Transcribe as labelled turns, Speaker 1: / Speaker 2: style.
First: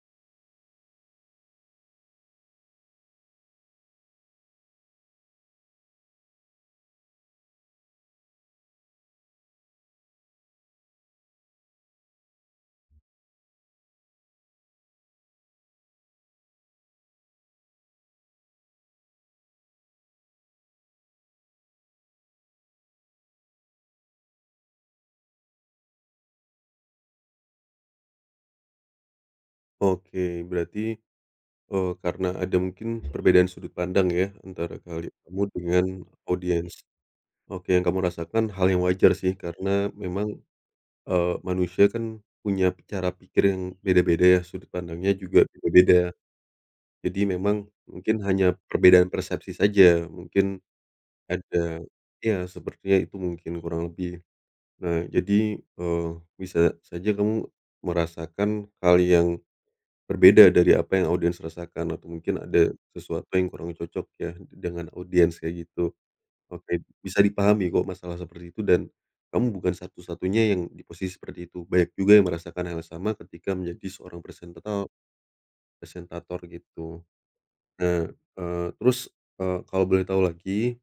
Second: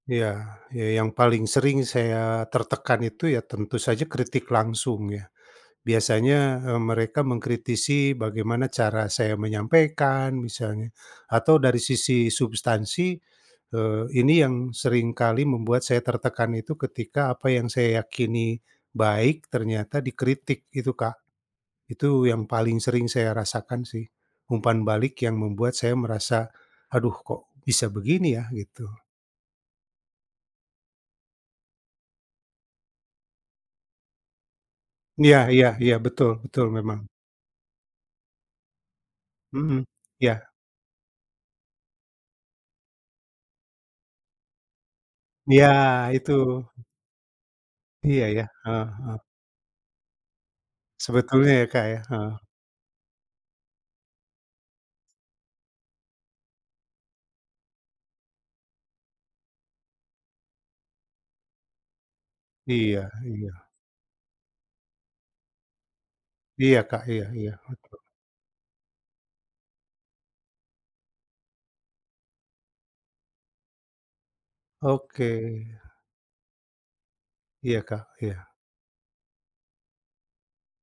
Speaker 1: Iya. Ya yang paling sering saya tertekan itu, ya tentu saja kritik langsung ya. Biasanya, eee, mereka mengkritisi bagaimana cara saya menyampaikan misalnya, atau dari sisi substansi, eee, ini yang sering kali membuat saya tertekan itu, ketika apa yang saya yakini baik, ternyata dikritik, itu, Kak. Itu yang paling sering saya rasakan sih, umpan balik yang membuat saya merasa, "Aduh, kok bisa begini ya?" Gitu.
Speaker 2: Oke, berarti, eee, karena ada mungkin perbedaan sudut pandang ya, antara kali
Speaker 1: Iya
Speaker 2: kamu
Speaker 1: iya
Speaker 2: dengan
Speaker 1: iya, betul betul,
Speaker 2: audiens.
Speaker 1: memang.
Speaker 2: Oke, yang kamu rasakan hal yang wajar sih,
Speaker 1: Mhm,
Speaker 2: karena memang,
Speaker 1: ya.
Speaker 2: eee, manusia kan punya cara pikir yang beda-beda ya, sudut pandangnya juga
Speaker 1: Iya,
Speaker 2: beda-beda.
Speaker 1: itu.
Speaker 2: Jadi memang, mungkin
Speaker 1: Iya ya.
Speaker 2: hanya
Speaker 1: Heeh
Speaker 2: perbedaan
Speaker 1: heeh.
Speaker 2: persepsi saja, mungkin
Speaker 1: Sebetulnya ya,
Speaker 2: ada
Speaker 1: Kak, ya? Heeh.
Speaker 2: ya sepertinya itu mungkin kurang lebih. Nah, jadi, eee, bisa saja kamu merasakan hal yang berbeda dari apa yang audiens rasakan atau mungkin ada
Speaker 1: Iya
Speaker 2: sesuatu yang
Speaker 1: iya.
Speaker 2: kurang cocok ya, dengan audiens kayak gitu. Oke,
Speaker 1: Iya, Kak,
Speaker 2: bisa
Speaker 1: iya iya,
Speaker 2: dipahami kok,
Speaker 1: heeh.
Speaker 2: masalah seperti itu dan kamu bukan satu-satunya yang di posisi seperti itu, banyak juga yang merasakan hal yang sama ketika menjadi seorang presentato eee,
Speaker 1: Oke.
Speaker 2: presentator gitu.
Speaker 1: Iya, Kak,
Speaker 2: Nah,
Speaker 1: iya.
Speaker 2: eee, terus, eee, kalo boleh tau lagi